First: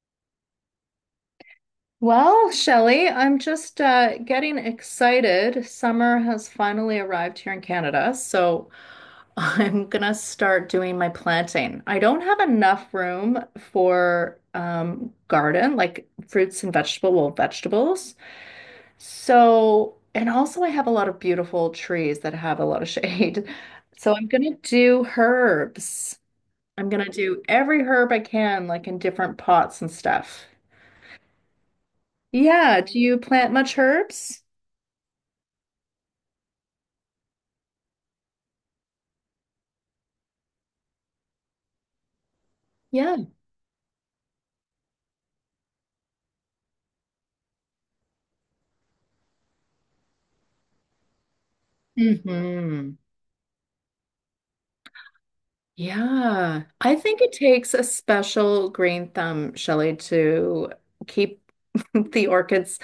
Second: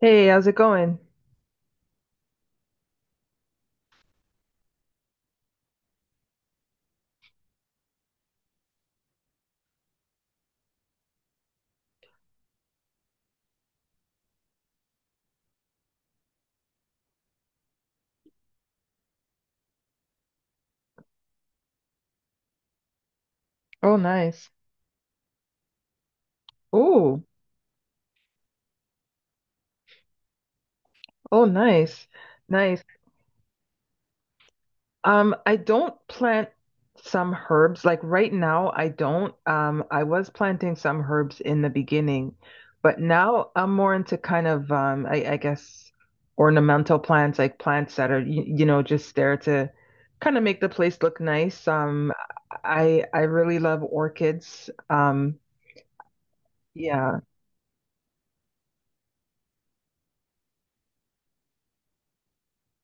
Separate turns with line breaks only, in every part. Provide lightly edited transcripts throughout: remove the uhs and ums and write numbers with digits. Hey, how's it going?
Well, Shelley, I'm just getting excited. Summer has finally arrived here in Canada, so I'm gonna start doing my planting. I don't have enough room for garden, like fruits and vegetable, well, vegetables. So, and also I have a lot of beautiful trees that have a lot of shade.
Oh,
So I'm
nice.
gonna do herbs. I'm gonna
Oh,
do every herb I can, like in different pots and stuff.
oh, nice.
Yeah,
Nice.
do you plant much herbs?
I don't plant some herbs. Like right now, I don't. I was planting some herbs in the beginning, but
Yeah.
now I'm more into kind of, I guess ornamental plants, like plants that are just there to kind of make the place look nice.
Hmm.
I really love orchids.
Yeah. I
Yeah.
think it takes a special green thumb, Shelley, to keep the orchids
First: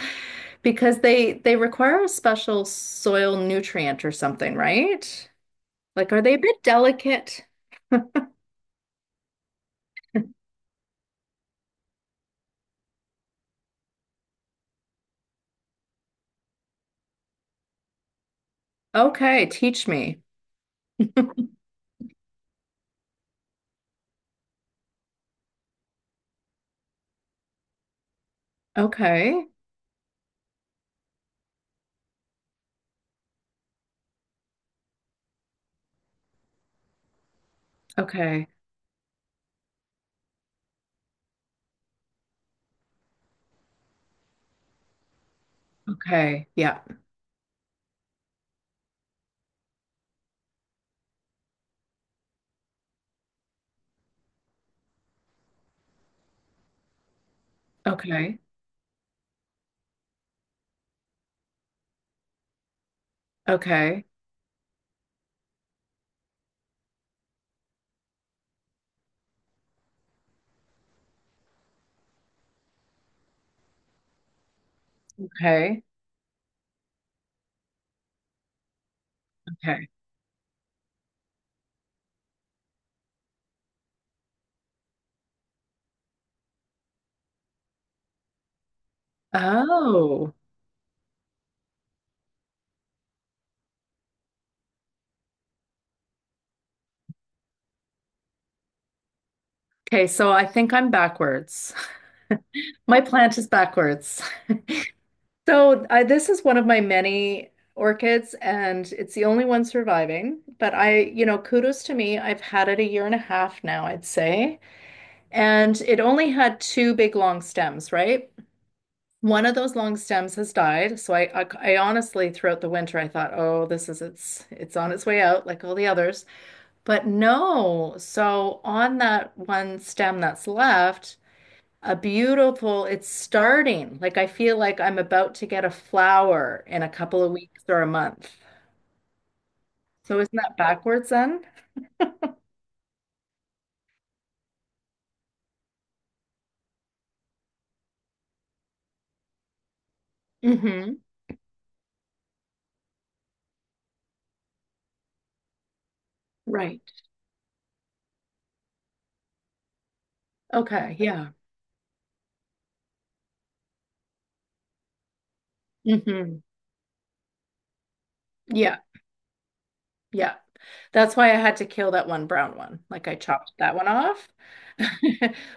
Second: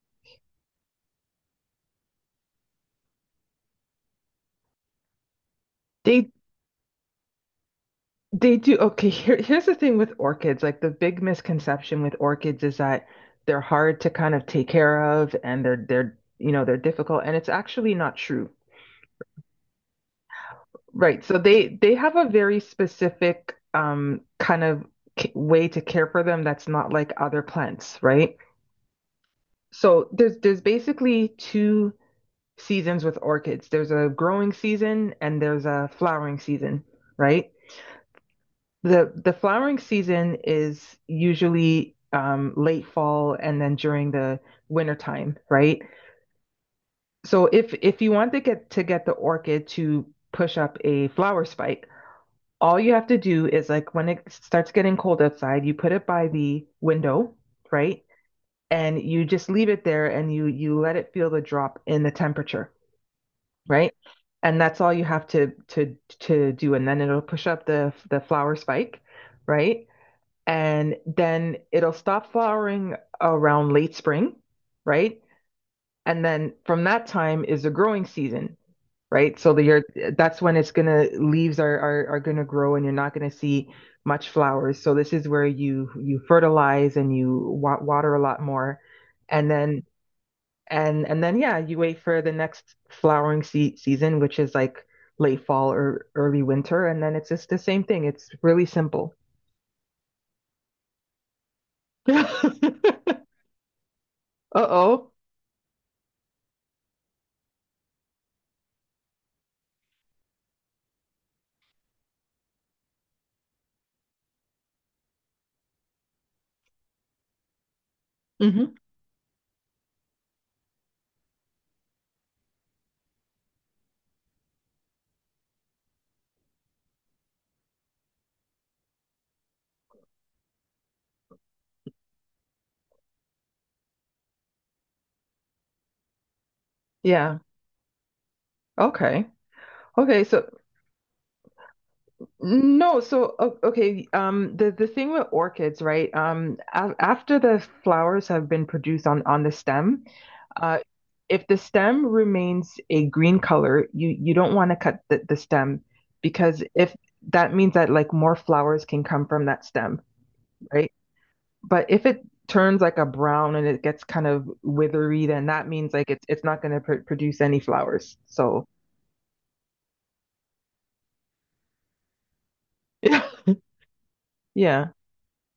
because they require a special soil nutrient or something, right? Like, are
They
they a bit delicate?
They do. Okay, here's the thing with orchids. Like the big misconception with orchids is that they're hard to kind of take care of and they're they're difficult and it's actually not true.
Okay, teach me.
Right. So they have a very specific kind of c way to care for them that's not like other plants, right?
Okay.
So there's basically two seasons with orchids. There's a growing season and there's a flowering season, right?
Okay.
The flowering season is usually late fall and then during the winter time, right?
Okay. Yeah.
So if you want to get the orchid to push up a flower spike, all you have to do is like when it starts getting cold outside, you put it by the window, right?
Okay.
And you just leave it there and you let it feel the drop in the temperature, right?
Okay.
And that's all you have to do, and then it'll push up the flower spike, right? And then it'll stop flowering around late spring, right?
Okay.
And then from that time is the growing season, right? So the year
Okay.
that's when it's gonna leaves are gonna grow and you're not gonna see much flowers. So this is where you fertilize and you water a lot more, and then
Oh.
and then yeah, you wait for the next flowering season, which is like late fall or early winter, and then it's just the same thing. It's really simple.
Okay, so I think I'm backwards. My
Uh-oh.
plant is backwards. So I, this is one of my many orchids, and it's the only one surviving. But I, you know, kudos to me. I've had it a year and a half now, I'd say. And it only had two big long stems, right?
Hmm.
One of those long stems has died. So I honestly, throughout the winter, I thought, oh, this is it's on its way out, like all the others. But no. So on that one stem that's left. A beautiful, it's starting. Like I feel like I'm about to get a flower in a couple of
Yeah.
weeks or a month.
Okay.
So
Okay.
isn't
So
that backwards then?
no. So okay. The thing with orchids, right? A after the flowers have been produced on the stem, uh,
Mm-hmm.
if the stem remains a green color, you don't want to cut the stem because
Right.
if that means that like more flowers can come from that stem, right?
Okay. Yeah.
But if it turns like a brown and it gets kind of withery, then that means like it's
Mm-hmm.
it's not going to pr produce any flowers. So
Yeah. Yeah. That's why I had to kill that one brown one. Like I chopped that one off.
yeah.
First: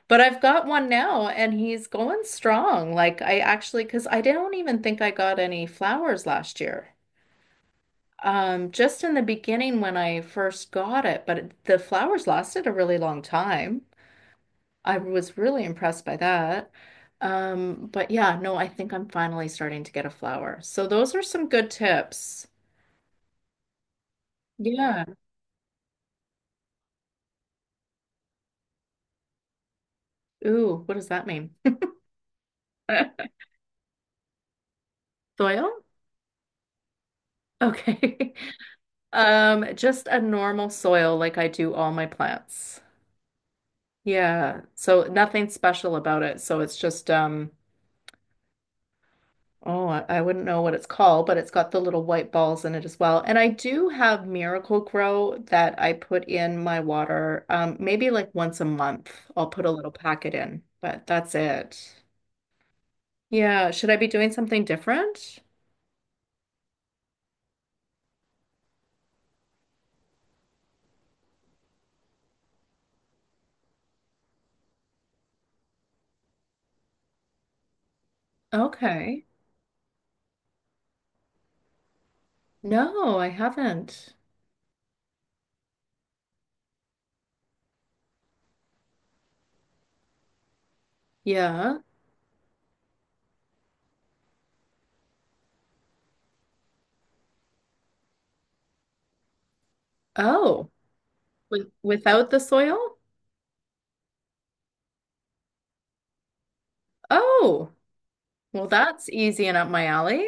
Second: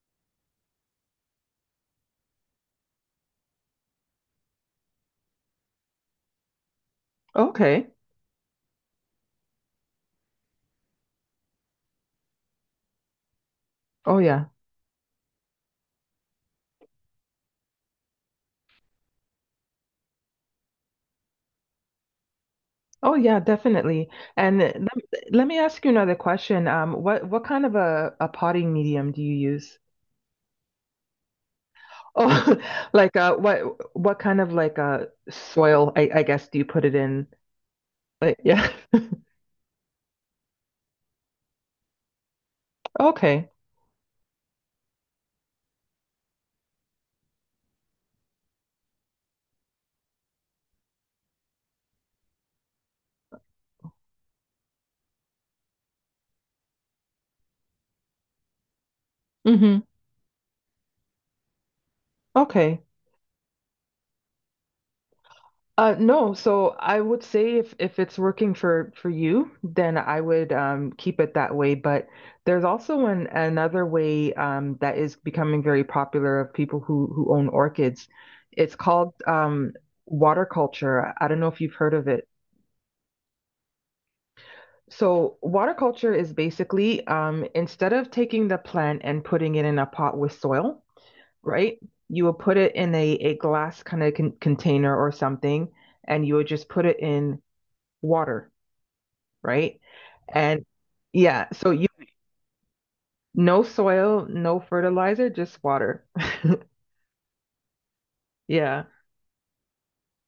But I've got one now and he's going strong. Like I actually, because I don't even think I got any flowers last year.
Okay.
Just in the beginning when I first got it, but it, the flowers lasted a really long time.
Oh yeah.
I was really impressed by that. But yeah, no, I think I'm finally starting to get a flower. So those are some good tips.
Oh yeah, definitely. And
Yeah.
let me ask you another question. What kind of a potting medium do you use?
Ooh, what does that mean?
Oh, like what kind of like
Soil?
soil I guess do you put it in?
Okay.
Like yeah.
Just a normal soil like I do all my plants.
Okay.
Yeah. So nothing special about it. So it's just. Oh, I wouldn't know what it's called, but it's got the little white balls in it as well. And I do have Miracle-Gro that I put in my water. Maybe like once a month, I'll put a
Mm-hmm.
little packet in, but that's it.
Okay.
Yeah, should I be doing something different?
No, so I would say if it's working for you, then I would keep it that way. But there's also another way that is becoming very popular of people who own orchids. It's called
Okay.
water culture. I don't know if you've heard of it.
No, I haven't.
So water culture is basically instead of taking the plant and putting it in a pot with soil, right?
Yeah.
You will put it in a glass kind of container or something, and you would just put it in water. Right? And
Oh,
yeah,
with,
so you
without the soil?
no soil, no fertilizer, just water.
Oh, well,
Yeah.
that's easy and up my alley.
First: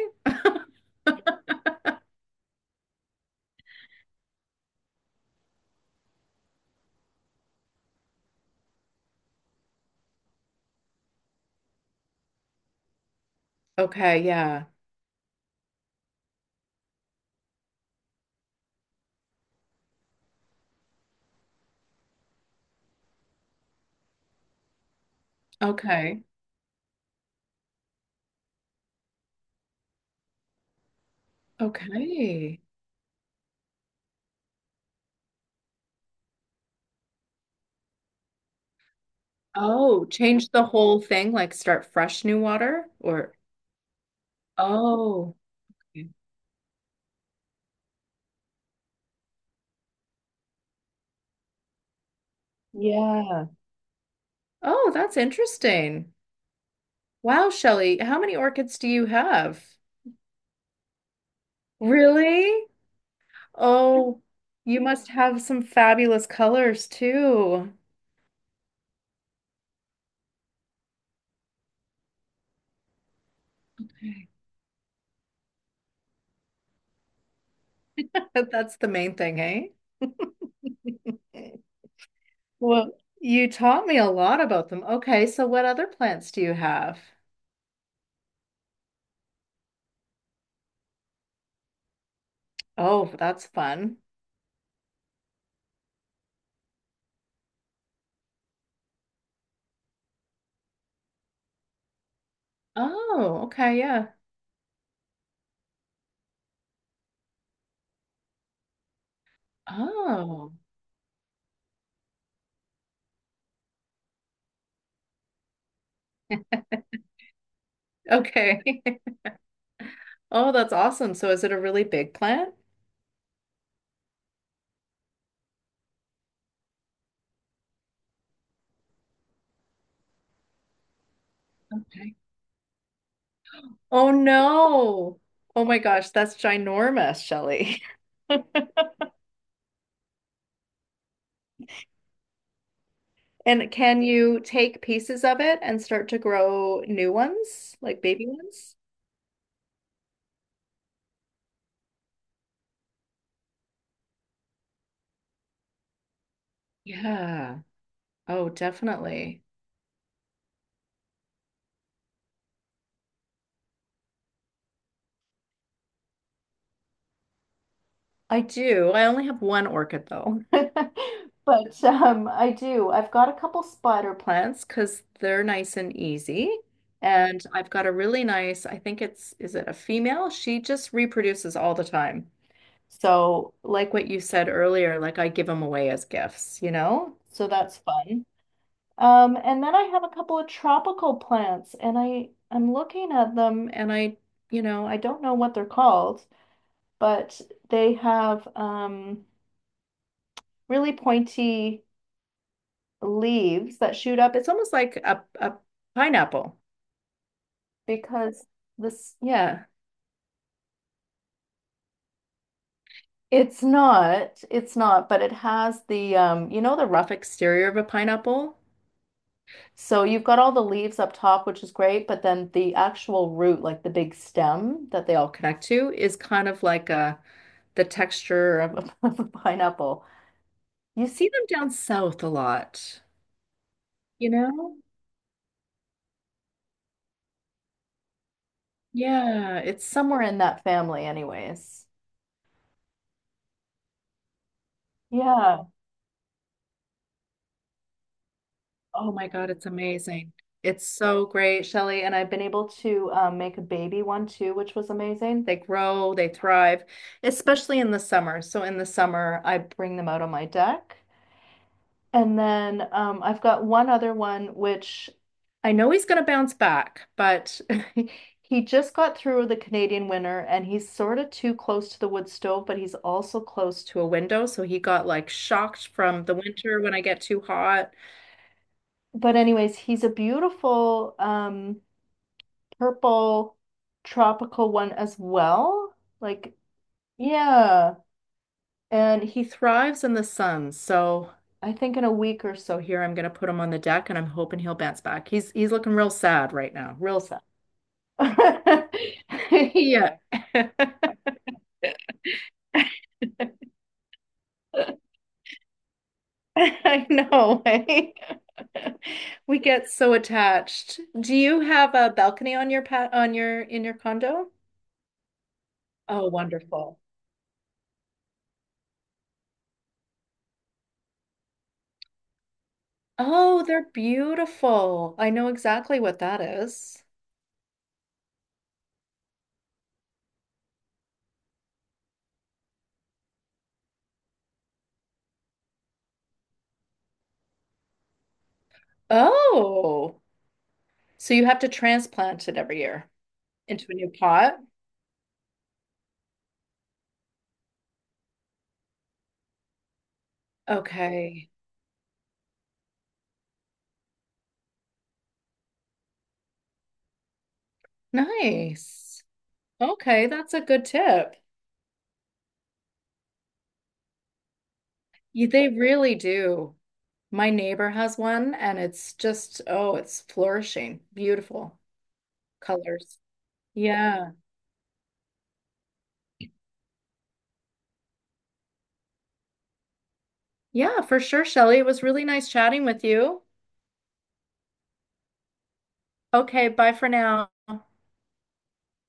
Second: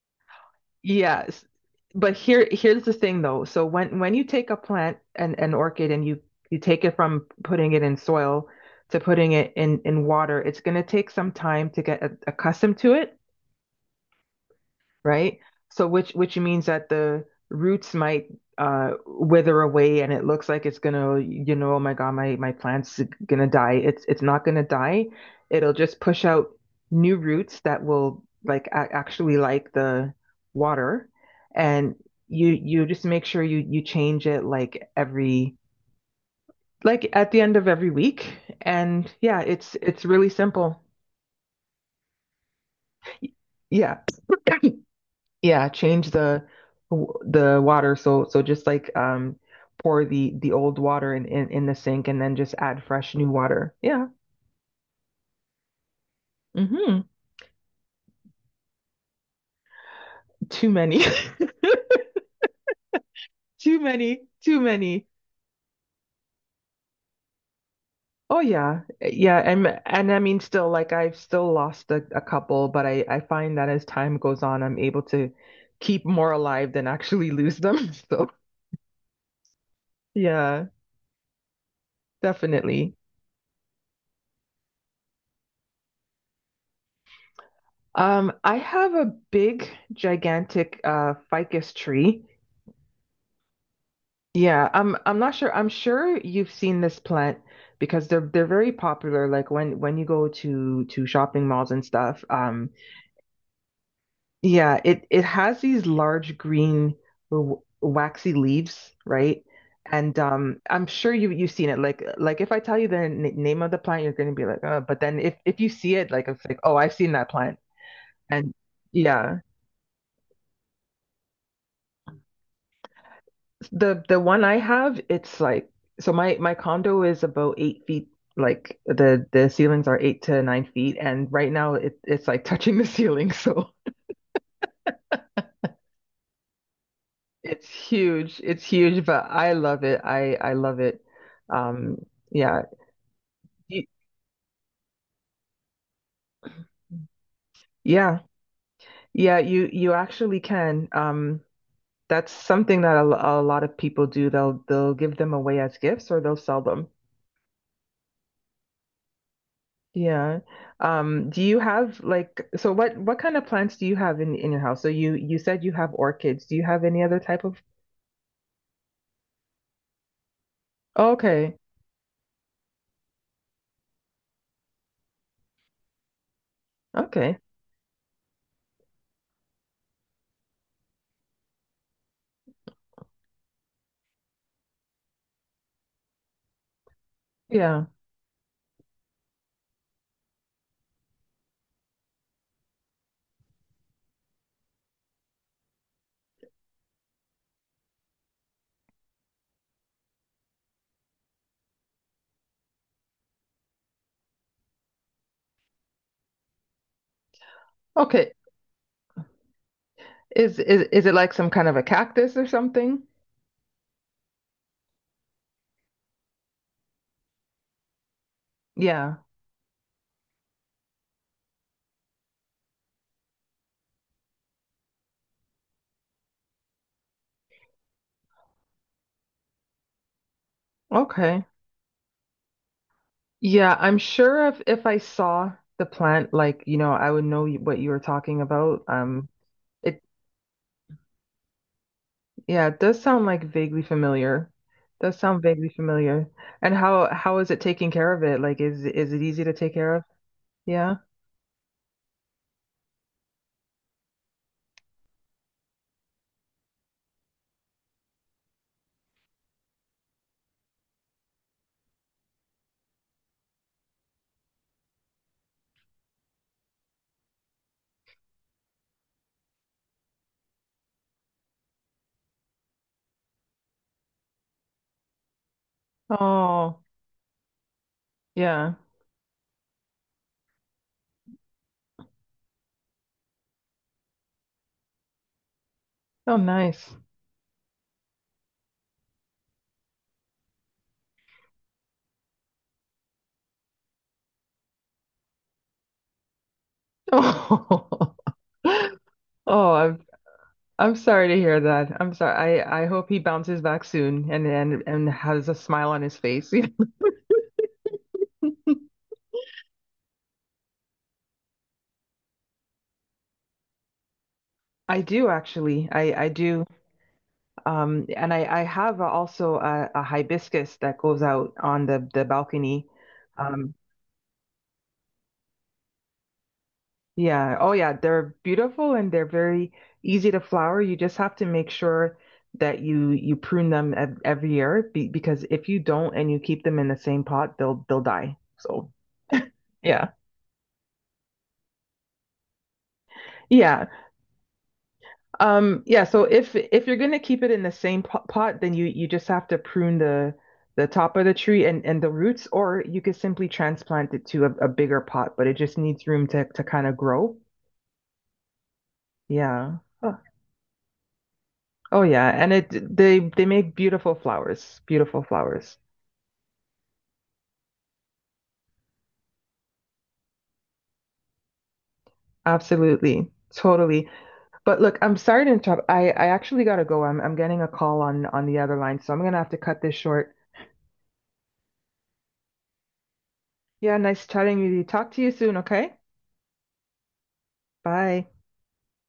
Yes. But here's the thing though. So when you take a plant and an orchid and you take it from putting it in soil to putting it in water, it's going to take some time to get accustomed to it.
Okay, yeah.
Right? So which means that the roots might wither away and it looks like it's gonna, you know, oh my God, my plant's gonna die. It's not gonna die. It'll just
Okay.
push out new roots that will like a actually like the water, and you
Okay.
you just make sure you change it like every like at the end of every week and yeah, it's
Oh,
it's really
change the
simple.
whole thing, like start fresh new water or
Yeah.
oh.
Yeah, change
Okay.
the water. So so just like pour the old water in the sink and then just add fresh new
Yeah.
water. Yeah.
Oh, that's interesting.
Hmm.
Wow, Shelley, how many orchids do you have?
Too many.
Really?
Too
Oh,
many. Too
you
many.
must have some fabulous colors too.
Oh yeah. Eh, yeah, and I mean still like I've still lost a couple, but I find that as time goes on, I'm able to keep more alive than actually lose them. So
But that's the main thing, eh?
yeah,
Well,
definitely.
you taught me a lot about them. Okay, so what other plants do you have?
I have a big, gigantic ficus tree.
Oh, that's fun.
Yeah, I'm not sure. I'm sure you've seen this plant because they're very popular. Like when you go to shopping malls and stuff.
Oh, okay, yeah.
Yeah, it has these large green waxy leaves, right? And
Oh,
I'm sure you've seen it. Like if I tell you the n name of the plant, you're gonna be like, oh. But then if you see it, like it's like, oh, I've seen that plant. And
okay.
yeah.
Oh, that's awesome. So is it a really big plant?
The one I have, it's like so my condo is about 8 feet, like the ceilings are 8 to 9 feet, and right now it
Okay.
it's like touching the ceiling, so
Oh no. Oh my gosh, that's ginormous,
it's
Shelley.
huge. It's huge, but I love it. I love it. Um, yeah.
And
You-
can you take pieces of it and start to grow new ones, like
Yeah,
baby ones?
yeah, you actually can. That's something that a lot of people do. They'll give them away as gifts or they'll sell them.
Yeah. Oh, definitely.
Yeah. Do you have like so what kind of plants do you have in your house? So you said you have orchids. Do you have any other type of?
I do. I only have one orchid though.
Okay.
But I do. I've got a couple spider plants because they're nice and easy.
Okay.
And I've got a really nice, I think it's, is it a female? She just reproduces all the time. So, like what you said earlier, like I give them away as gifts, you know? So that's
Yeah.
fun. And then I have a couple of tropical plants and I'm looking at them and I, you know, I don't know what they're called, but they have really pointy leaves that shoot up. It's almost like a pineapple
Okay.
because this, yeah,
Is it like some kind of a cactus or something?
it's not, but it has the, you know, the rough exterior of a pineapple.
Yeah.
So you've got all the leaves up top, which is great, but then the actual root, like the big stem that they all connect to, is kind of like a the texture of of a pineapple. You see
Okay.
them down south a lot,
Yeah, I'm
you
sure if
know?
if I saw the plant like, you know, I would know what you were talking about.
Yeah, it's
It
somewhere in that family anyways.
yeah, it does sound like vaguely familiar. Does sound
Yeah.
vaguely familiar. And how is it taking care of it? Like is
Oh
is it
my
easy
God,
to
it's
take care of?
amazing. It's
Yeah.
so great, Shelly. And I've been able to make a baby one too, which was amazing. They grow, they thrive, especially in the summer. So in the summer, I bring them out on my deck. And then I've got one other one, which I know he's going to bounce back, but he just got through the Canadian winter and he's sort of too close to the wood stove, but he's also close to a window. So he got like shocked from the winter
Oh,
when I get too hot.
yeah.
But anyways, he's a beautiful purple tropical one as well.
Oh,
Like,
nice.
yeah. And he thrives in the sun. So I think in a week or so here I'm gonna put him on the deck and I'm hoping he'll bounce back. He's looking real sad right now. Real sad.
Oh, oh, I'm
Yeah.
I'm sorry to hear that. I'm sorry. I hope he bounces back soon and and has a smile on his face.
I know. Eh? We get so attached. Do you have a balcony on your in your condo?
I do actually. I
Oh,
do.
wonderful.
And I have also a hibiscus that goes out on the balcony.
Oh,
Um,
they're beautiful. I know exactly what that is.
Yeah. Oh, yeah. They're beautiful and they're very easy to flower. You just have to make sure that you prune them ev every year because if you don't and you keep them in the same pot, they'll die. So, yeah.
Oh, so you have to transplant it every year
Yeah.
into a new pot?
Yeah, so if you're going to keep it in the same po pot, then you just have to prune the top of the
Okay,
tree and the roots or you could simply transplant it to a bigger pot, but it just needs room to kind of grow.
nice.
Yeah.
Okay, that's a good tip.
Oh yeah, and it they make beautiful flowers, beautiful
Y- They
flowers.
really do. My neighbor has one and it's just, oh, it's flourishing. Beautiful colors.
Absolutely. Totally.
Yeah.
But look, I'm sorry to interrupt. I actually gotta go. I'm getting a call on the other line, so I'm gonna have to cut this short.
Yeah, for sure, Shelley. It was really nice chatting with you.
Yeah, nice chatting with you. Talk to you soon, okay?
Okay, bye for now.
Bye.